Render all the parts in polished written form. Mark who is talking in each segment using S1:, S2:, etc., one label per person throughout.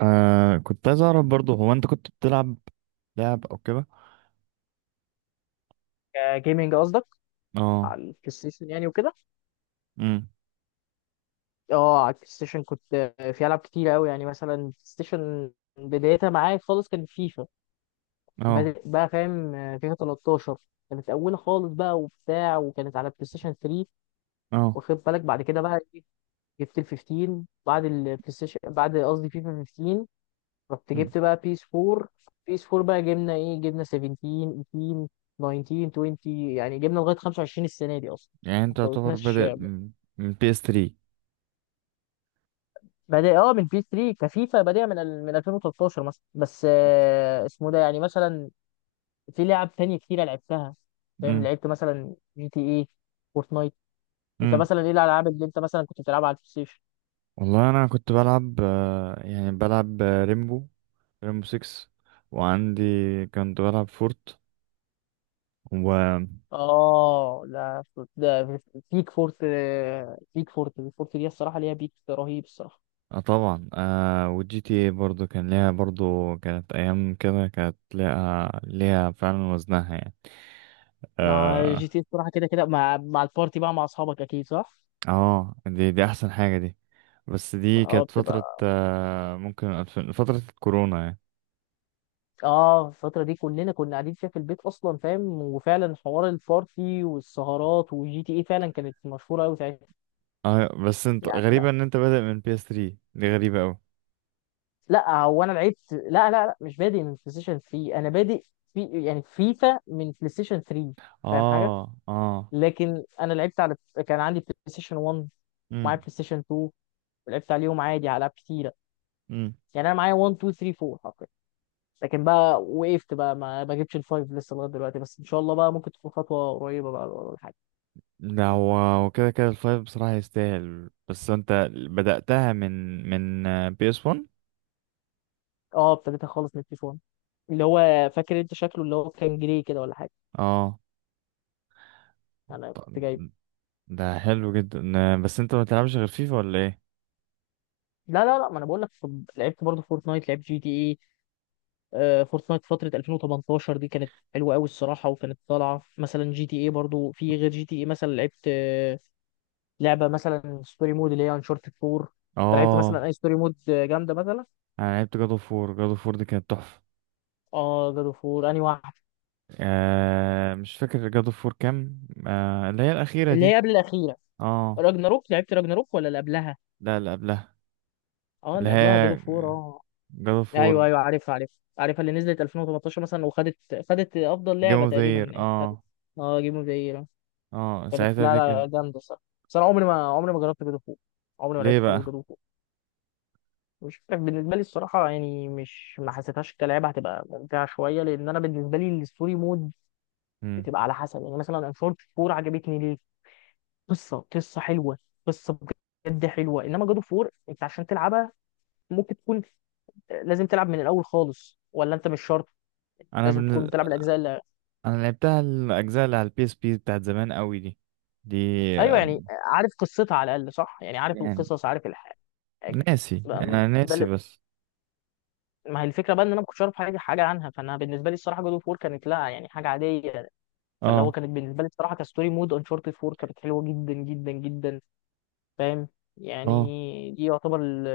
S1: آه، كنت عايز اعرف برضه هو انت كنت بتلعب لعب او كده؟
S2: جيمنج قصدك؟
S1: اه.
S2: على البلاي ستيشن يعني وكده.
S1: امم.
S2: اه، على البلاي ستيشن كنت. في العاب كتير قوي، يعني مثلا البلاي ستيشن بدايتها معايا خالص كان فيفا.
S1: اه.
S2: بدأ بقى، فاهم؟ فيفا 13 كانت اولى خالص بقى وبتاع، وكانت على بلاي ستيشن 3.
S1: اه.
S2: واخد بالك؟ بعد كده بقى إيه، جبت ال 15 بعد البلاي ستيشن، بعد، قصدي فيفا 15. رحت
S1: مم.
S2: جبت بقى بيس 4. بيس 4 بقى، جبنا ايه، جبنا 17، 18، 19، 20، يعني جبنا لغايه 25 السنه دي اصلا.
S1: يعني
S2: ما
S1: انت يعتبر
S2: فوتناش.
S1: بادئ من بي اس 3.
S2: بادئ اه من بي 3، كفيفا بادئه من من 2013 مثلا. بس اسمه ده يعني، مثلا في لعب تانية كتيرة لعبتها. فاهم،
S1: امم.
S2: لعبت مثلا جي تي اي، فورتنايت. انت
S1: امم.
S2: مثلا ايه الالعاب اللي انت مثلا كنت بتلعبها على البلاي ستيشن؟
S1: والله انا كنت بلعب بلعب ريمبو 6، وعندي كنت بلعب فورت و...
S2: اه لا، ده بيك فورت. بيك فورت. فورت دي الصراحه ليها بيك رهيب الصراحه.
S1: آه طبعا، آه والجي تي اي برضه كان ليها، برضه كانت ايام كده كانت ليها ليها فعلا وزنها يعني.
S2: لا، جي
S1: آه،
S2: تي إيه الصراحه كده كده، مع البارتي بقى، مع اصحابك اكيد، صح.
S1: اه، دي احسن حاجة دي. بس دي
S2: اه
S1: كانت فترة
S2: بتبقى،
S1: ممكن ألفين، فترة الكورونا يعني.
S2: اه الفترة دي كلنا كنا قاعدين فيها في البيت اصلا. فاهم، وفعلا حوار البارتي والسهرات وجي تي اي فعلا كانت مشهورة قوي ساعتها.
S1: اه، بس انت
S2: يعني لا،
S1: غريبة ان انت بادئ من PS3، دي غريبة اوي.
S2: لا هو انا لعبت، لا لا لا، مش بادئ من بلاي ستيشن 3. انا بادئ في، يعني فيفا، من بلاي ستيشن 3. فاهم حاجة؟
S1: اه. اه.
S2: لكن انا لعبت على، كان عندي بلاي ستيشن 1 ومعايا
S1: امم.
S2: بلاي ستيشن 2، ولعبت عليهم عادي على العاب كتيرة.
S1: امم.
S2: يعني انا معايا 1، 2، 3، 4 حرفيا. لكن بقى وقفت بقى، ما جبتش الفايف لسه لغايه دلوقتي، بس ان شاء الله بقى ممكن تكون خطوه قريبه بقى ولا حاجه.
S1: لا، هو وكده كده الفايف بصراحة يستاهل، بس انت بدأتها من PS1.
S2: اه ابتديتها خالص من التليفون، اللي هو، فاكر انت شكله؟ اللي هو كان جري كده ولا حاجه.
S1: اه،
S2: انا كنت
S1: طب
S2: جايبه.
S1: ده حلو جدا، آه، بس انت ما تلعبش غير فيفا ولا ايه؟
S2: لا لا لا، ما انا بقول لك، لعبت برضه فورتنايت، لعبت جي تي اي. فورتنايت فتره 2018 دي كانت حلوه قوي الصراحه، وكانت طالعه مثلا. جي تي اي برضه، في غير جي تي اي مثلا لعبت، لعبه مثلا ستوري مود اللي هي انشارتد 4. انت لعبت مثلا
S1: اه،
S2: اي ستوري مود جامده مثلا؟
S1: انا لعبت جادو فور دي كانت تحفة.
S2: اه جادو فور، انهي واحده؟
S1: آه مش فاكر جاد اوف وور كام، آه اللي هي الأخيرة
S2: اللي هي
S1: دي.
S2: قبل الاخيره.
S1: اه،
S2: راجناروك؟ لعبت راجناروك ولا اللي قبلها؟
S1: لا اللي قبلها.
S2: اه
S1: اللي
S2: اللي قبلها جادو
S1: هي
S2: فور، اه.
S1: جاد اوف وور.
S2: ايوه ايوه، عارفها عارفها عارفها، اللي نزلت 2018 مثلا، وخدت، خدت افضل
S1: جيم
S2: لعبه
S1: اوف ذا
S2: تقريبا
S1: يير
S2: يعني، خدت.
S1: اه.
S2: اه، جيم اوف ذا يير.
S1: اه،
S2: كانت،
S1: ساعتها
S2: لا،
S1: دي كان...
S2: لا جامده الصراحه. بس انا عمري ما، عمري ما جربت جود اوف وور، عمري ما
S1: ليه
S2: لعبت خالص
S1: بقى؟
S2: جود اوف وور. مش عارف، بالنسبه لي الصراحه يعني، مش، ما حسيتهاش كلعبه هتبقى ممتعه شويه، لان انا بالنسبه لي الستوري مود
S1: مم.
S2: بتبقى على حسب. يعني مثلا انفورد 4 عجبتني ليه؟ قصه، قصه حلوه، قصه بجد حلوه. انما جود اوف 4 انت عشان تلعبها، ممكن تكون، لازم تلعب من الاول خالص، ولا انت مش شرط
S1: انا
S2: لازم تكون
S1: من...
S2: بتلعب الاجزاء اللي...
S1: انا لعبتها الاجزاء اللي على البي اس بي بتاعت زمان قوي، دي دي.
S2: ايوه
S1: آه،
S2: يعني، عارف قصتها على الاقل، صح؟ يعني عارف
S1: يعني
S2: القصص، عارف الحاجه. بقى-
S1: ناسي، انا
S2: ده
S1: ناسي
S2: اللي...
S1: بس.
S2: ما هي الفكره بقى، ان انا ما كنتش اعرف حاجه، عنها. فانا بالنسبه لي الصراحه جود اوف وور كانت، لا يعني، حاجه عاديه. فاللي هو
S1: اه.
S2: كانت بالنسبه لي الصراحه كستوري مود، انشارتد 4 كانت حلوه جدا جدا جدا. فاهم
S1: اه.
S2: يعني؟ دي يعتبر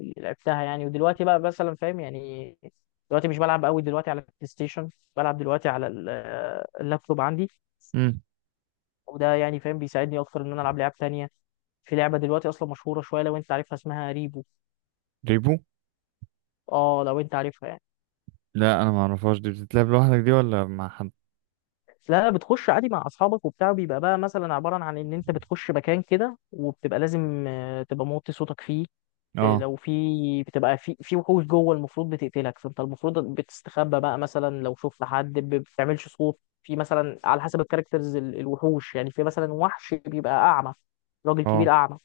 S2: اللي لعبتها يعني. ودلوقتي بقى مثلا، فاهم يعني، دلوقتي مش بلعب قوي دلوقتي على البلاي ستيشن. بلعب دلوقتي على اللابتوب عندي،
S1: امم.
S2: وده يعني فاهم بيساعدني اكتر ان انا العب لعب تانية. في لعبه دلوقتي اصلا مشهوره شويه، لو انت عارفها، اسمها ريبو.
S1: ريبو؟
S2: اه، لو انت عارفها يعني.
S1: لا انا ما اعرفهاش، دي بتتلعب لوحدك دي ولا مع حد؟
S2: لا، بتخش عادي مع اصحابك وبتاع، بيبقى بقى مثلا عباره عن ان انت بتخش مكان كده، وبتبقى لازم تبقى موطي صوتك فيه.
S1: اه.
S2: لو في بتبقى في، وحوش جوه المفروض بتقتلك، فانت المفروض بتستخبى بقى. مثلا لو شفت حد، بتعملش صوت في مثلا على حسب الكاركترز، الوحوش. يعني في مثلا وحش بيبقى اعمى، راجل
S1: اه.
S2: كبير اعمى،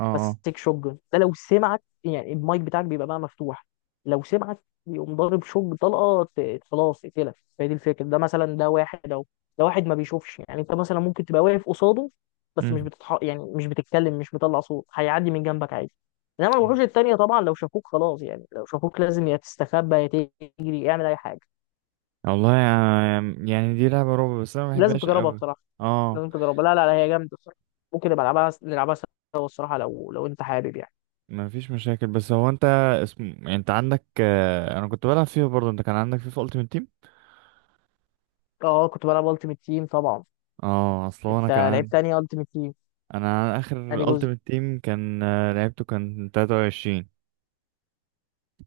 S1: اه. اه.
S2: ماسك شوت، ده لو سمعك يعني، المايك بتاعك بيبقى بقى مفتوح، لو سمعك يقوم ضارب شوت طلقه، خلاص اقتلك. فهي دي الفكره، ده مثلا، ده واحد اهو، ده واحد ما بيشوفش يعني. انت مثلا ممكن تبقى واقف قصاده، بس مش
S1: امم.
S2: يعني مش بتتكلم، مش مطلع صوت، هيعدي من جنبك عادي. انما الوحوش التانية طبعا لو شافوك خلاص، يعني لو شافوك لازم يا تستخبى يا تجري، اعمل اي حاجه.
S1: والله يعني، يعني دي لعبة رعب بس انا ما
S2: لازم
S1: بحبهاش
S2: تجربها
S1: قوي.
S2: بصراحه،
S1: اه.
S2: لازم تجربها، لا لا لا، هي جامده بصراحه. ممكن نبقى نلعبها، سوا الصراحه، لو انت حابب يعني.
S1: ما فيش مشاكل بس هو انت اسم، يعني انت عندك آه، انا كنت بلعب فيها برضه، انت كان عندك فيفا التيمت تيم؟
S2: اه، كنت بلعب التيمت تيم طبعا.
S1: اه، اصل هو انا
S2: انت
S1: كان
S2: لعبت
S1: عندي،
S2: انهي التيمت تيم؟
S1: انا عن
S2: انهي
S1: اخر
S2: جزء؟
S1: التيمت تيم كان آه، لعبته كان 23.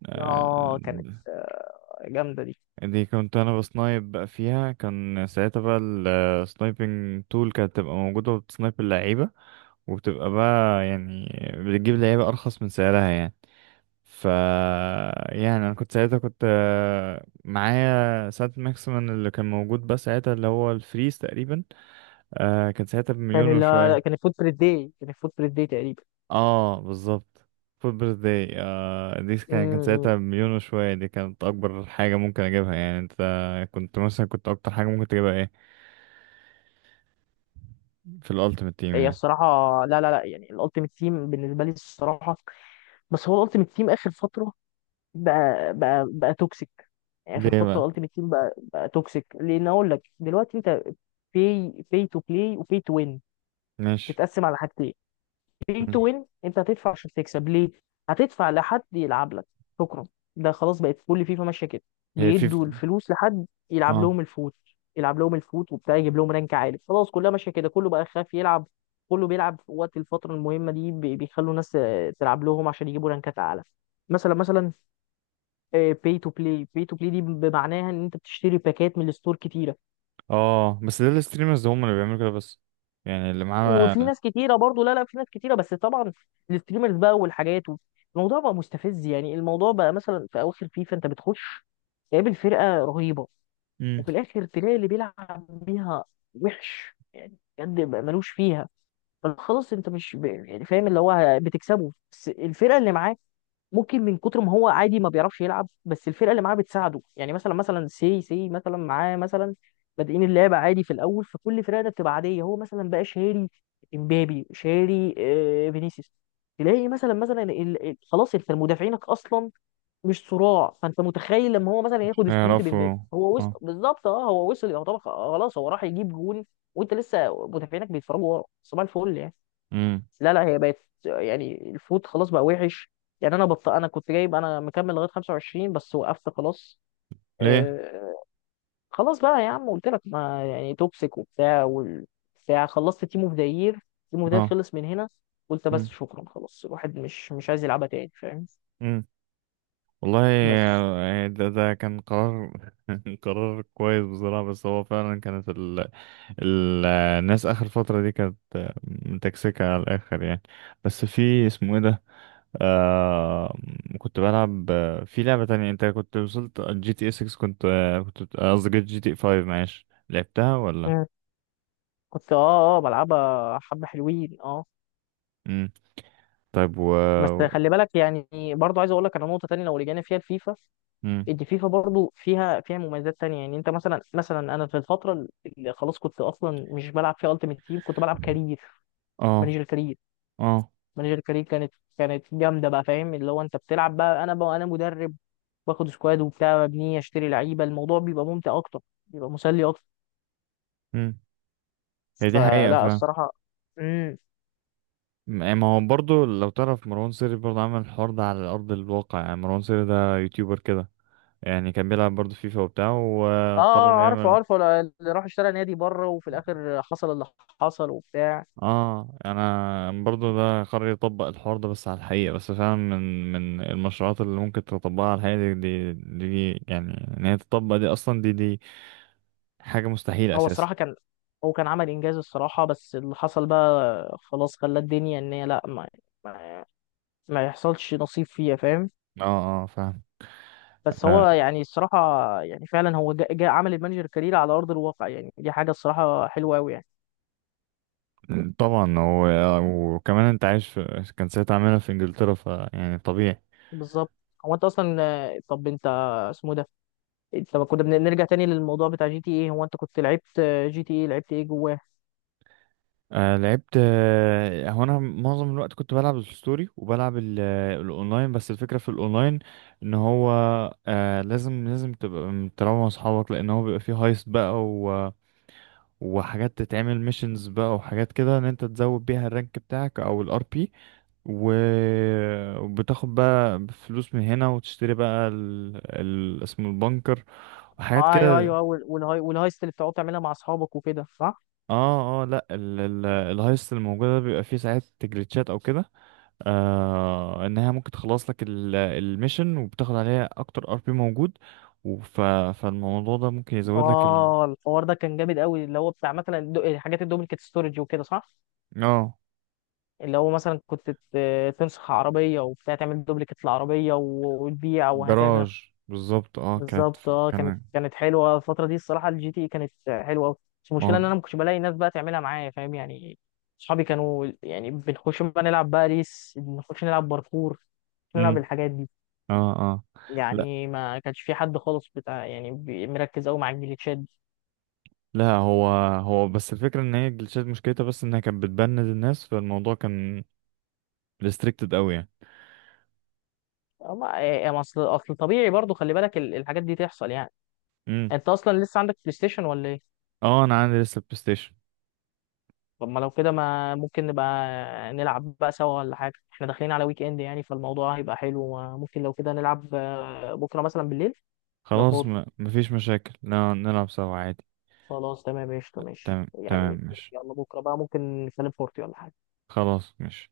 S1: آه،
S2: اه كانت، جامده دي.
S1: دي كنت انا بسنايب بقى فيها كان ساعتها بقى السنايبنج تول كانت تبقى موجودة، وبتسنايب اللعيبة وبتبقى بقى يعني بتجيب لعيبة ارخص من سعرها يعني. ف... يعني انا كنت ساعتها كنت آه، معايا ساعة ماكسيمم اللي كان موجود بس ساعتها اللي هو الفريز تقريبا. آه كان ساعتها بمليون
S2: كان، لا، لا
S1: وشوية.
S2: كان الفوت بريد داي، تقريبا.
S1: اه بالظبط. فود بيرث داي، آه دي كان كان
S2: امم.
S1: ساعتها بمليون وشوية، دي كانت أكبر حاجة ممكن أجيبها يعني. أنت كنت مثلا، كنت أكتر حاجة ممكن تجيبها إيه في الألتيمت تيم
S2: هي
S1: يعني؟
S2: الصراحه، لا لا لا، يعني الالتيمت تيم بالنسبه لي الصراحه، بس هو الالتيمت تيم اخر فتره بقى، توكسيك. يعني اخر
S1: ليه
S2: فتره
S1: بقى؟
S2: الالتيمت تيم بقى، توكسيك. لان اقول لك دلوقتي، انت في في تو بلاي وفي تو وين،
S1: ماشي.
S2: تتقسم على حاجتين. pay
S1: مم.
S2: to win، انت هتدفع عشان تكسب، ليه؟ هتدفع لحد يلعب لك، شكرا. ده خلاص بقت كل فيفا ماشيه كده،
S1: هي في...
S2: بيدوا الفلوس لحد يلعب
S1: اه.
S2: لهم الفوت. وبتاع، يجيب لهم رانك عالي. خلاص كلها ماشيه كده، كله بقى خاف يلعب، كله بيلعب في وقت الفتره المهمه دي، بيخلوا ناس تلعب لهم عشان يجيبوا رانكات اعلى. مثلا، باي تو بلاي. دي بمعناها، ان انت بتشتري باكات من الستور كتيره،
S1: اه، بس ده الستريمرز هم اللي بيعملوا كده بس، يعني اللي
S2: وفي
S1: معاه
S2: ناس كتيره برضو، لا لا، في ناس كتيره بس طبعا الستريمرز بقى والحاجات و... الموضوع بقى مستفز يعني. الموضوع بقى، مثلا في اواخر فيفا انت بتخش تقابل فرقه رهيبه، وفي الاخر تلاقي اللي بيلعب بيها وحش يعني، بجد بقى ملوش فيها. فخلاص انت مش يعني فاهم اللي هو بتكسبه، بس الفرقه اللي معاك ممكن من كتر ما هو عادي، ما بيعرفش يلعب، بس الفرقه اللي معاه بتساعده. يعني مثلا، سي سي، مثلا معاه، مثلا بادئين اللعبه عادي في الاول، فكل الفرقه ده بتبقى عاديه. هو مثلا بقى شاري امبابي، شاري فينيسيوس، تلاقي مثلا، خلاص انت مدافعينك اصلا مش صراع. فانت متخيل لما هو مثلا ياخد سبرنت
S1: يعرفوا.
S2: بامبابي، هو وصل
S1: اه.
S2: بالظبط، اه هو وصل يعتبر خلاص، هو راح يجيب جون، وانت لسه مدافعينك بيتفرجوا ورا، صباح الفل يعني.
S1: امم.
S2: لا لا، هي بقت يعني الفود خلاص بقى وحش. يعني انا انا كنت جايب، انا مكمل لغايه 25 بس وقفت خلاص.
S1: ليه؟
S2: آه... خلاص بقى يا عم، قلت لك ما يعني توكسيك وبتاع والبتاع، خلصت تيم اوف ذا يير، تيم اوف ذا
S1: اه.
S2: خلص من هنا. قلت بس
S1: امم.
S2: شكرا، خلاص الواحد مش، عايز يلعبها تاني. فاهم؟
S1: امم. والله
S2: بس.
S1: آه، ده كان قرار قرار كويس بصراحة، بس هو فعلا كانت ال... ال... الناس آخر فترة دي كانت آه، متكسكة على الآخر يعني. بس في اسمه ايه ده؟ آه... كنت بلعب آه، في لعبة تانية انت كنت وصلت جي تي اي 6، كنت آه، كنت قصدي جي تي اي 5، معلش لعبتها ولا؟
S2: مم. كنت، اه بلعبها حبه حلوين، اه.
S1: امم. طيب و...
S2: بس خلي بالك يعني، برضه عايز اقول لك على نقطه تانية لو رجعنا فيها الفيفا.
S1: امم.
S2: دي فيفا برضو فيها، مميزات تانية. يعني انت مثلا، انا في الفترة اللي خلاص كنت اصلا مش بلعب فيها التيمت تيم، كنت بلعب كارير،
S1: اه.
S2: مانجر كارير.
S1: اه.
S2: كانت، جامدة بقى. فاهم، اللي هو انت بتلعب بقى، انا بقى، مدرب، باخد سكواد وبتاع، ببنيه، اشتري لعيبة، الموضوع بيبقى ممتع اكتر، بيبقى مسلي اكتر.
S1: مم. هي دي حقيقة
S2: فلا
S1: فاهم.
S2: الصراحة. امم،
S1: يعني ما هو برضه لو تعرف مروان سري برضه عمل الحوار ده على أرض الواقع، يعني مروان سري ده يوتيوبر كده يعني، كان بيلعب برضه فيفا وبتاع
S2: اه.
S1: وقرر
S2: عارفه
S1: يعمل...
S2: عارفه، اللي راح اشترى نادي بره، وفي الاخر حصل اللي حصل وبتاع.
S1: اه. انا برضه ده قرر يطبق الحوار ده بس على الحقيقة، بس فعلا من من المشروعات اللي ممكن تطبقها على الحقيقة، دي يعني ان هي تطبق دي اصلا، دي حاجة مستحيلة
S2: هو
S1: اساسا.
S2: الصراحة كان، هو كان عمل إنجاز الصراحة، بس اللي حصل بقى خلاص، خلى الدنيا إن هي لأ، ما، ما, ما يحصلش نصيب فيها. فاهم؟
S1: اه. اه فاهم.
S2: بس
S1: آه
S2: هو يعني الصراحة، يعني فعلا هو جا عمل المانجر كارير على أرض الواقع. يعني دي حاجة الصراحة حلوة أوي يعني.
S1: طبعا و- آه، وكمان انت عايش في كان ساعتها عاملها في انجلترا فيعني طبيعي.
S2: بالظبط. هو أنت أصلا، طب أنت، اسمه ده، أنت، ما كنا بنرجع تاني للموضوع بتاع جي تي إيه. هو أنت كنت لعبت جي تي إيه، لعبت إيه جواه؟
S1: آه لعبت، آه هو انا معظم الوقت كنت بلعب الستوري وبلعب ال- آه، الاونلاين، بس الفكره في الاونلاين ان هو آه لازم تبقى تلعب مع اصحابك، لان هو بيبقى فيه هايست بقى و... وحاجات تتعمل ميشنز بقى وحاجات كده ان انت تزود بيها الرانك بتاعك او الار بي و... وبتاخد بقى فلوس من هنا وتشتري بقى ال... ال... اسمه البنكر وحاجات
S2: أيوه
S1: كده.
S2: أيوه أيوه، والهاي، اللي بتقعد تعملها مع أصحابك وكده، صح؟
S1: اه. اه لا، ال... ال... الهايست الموجوده بيبقى فيه ساعات جليتشات او كده. آه انها ممكن تخلص لك ال- الميشن وبتاخد عليها اكتر ار بي موجود. وف... فالموضوع ده ممكن يزود لك ال...
S2: اه الحوار ده كان جامد قوي، اللي هو بتاع مثلا حاجات الدوبليكيت ستورج وكده، صح.
S1: اه
S2: اللي هو مثلا كنت تنسخ عربيه وبتاع، تعمل دوبليكيت العربيه وتبيع، وهكذا.
S1: الجراج بالظبط اه كانت.
S2: بالظبط، اه كانت،
S1: كان
S2: حلوه الفتره دي الصراحه، الجي تي كانت حلوه قوي. بس
S1: ما
S2: المشكله
S1: هو...
S2: ان انا ما كنتش بلاقي ناس بقى تعملها معايا، فاهم يعني. اصحابي كانوا يعني، بنخش بقى نلعب بقى ريس، بنخش نلعب باركور، نلعب
S1: امم.
S2: الحاجات دي.
S1: اه. اه لا
S2: يعني ما كانش في حد خالص بتاع يعني، مركز قوي مع الجليتشات.
S1: لا هو، بس الفكرة ان هي الجلitchات مشكلتها بس انها كانت بتبند الناس، فالموضوع كان ريستريكتد قوي يعني.
S2: ما إيه، ما اصل، طبيعي برضو، خلي بالك الحاجات دي تحصل يعني.
S1: امم.
S2: انت اصلا لسه عندك بلاي ستيشن ولا ايه؟
S1: اه انا عندي لسه بلاي ستيشن.
S2: طب ما لو كده، ما ممكن نبقى نلعب بقى سوا ولا حاجه؟ احنا داخلين على ويك اند يعني، فالموضوع هيبقى حلو. ممكن لو كده نلعب بكره مثلا بالليل لو
S1: خلاص،
S2: فاضي.
S1: ما... مفيش مشاكل نلعب سوا عادي.
S2: خلاص تمام قشطه، ماشي
S1: تمام تمام
S2: يعني.
S1: ماشي.
S2: يلا بكره بقى ممكن نتكلم فورتي ولا حاجه.
S1: خلاص ماشي.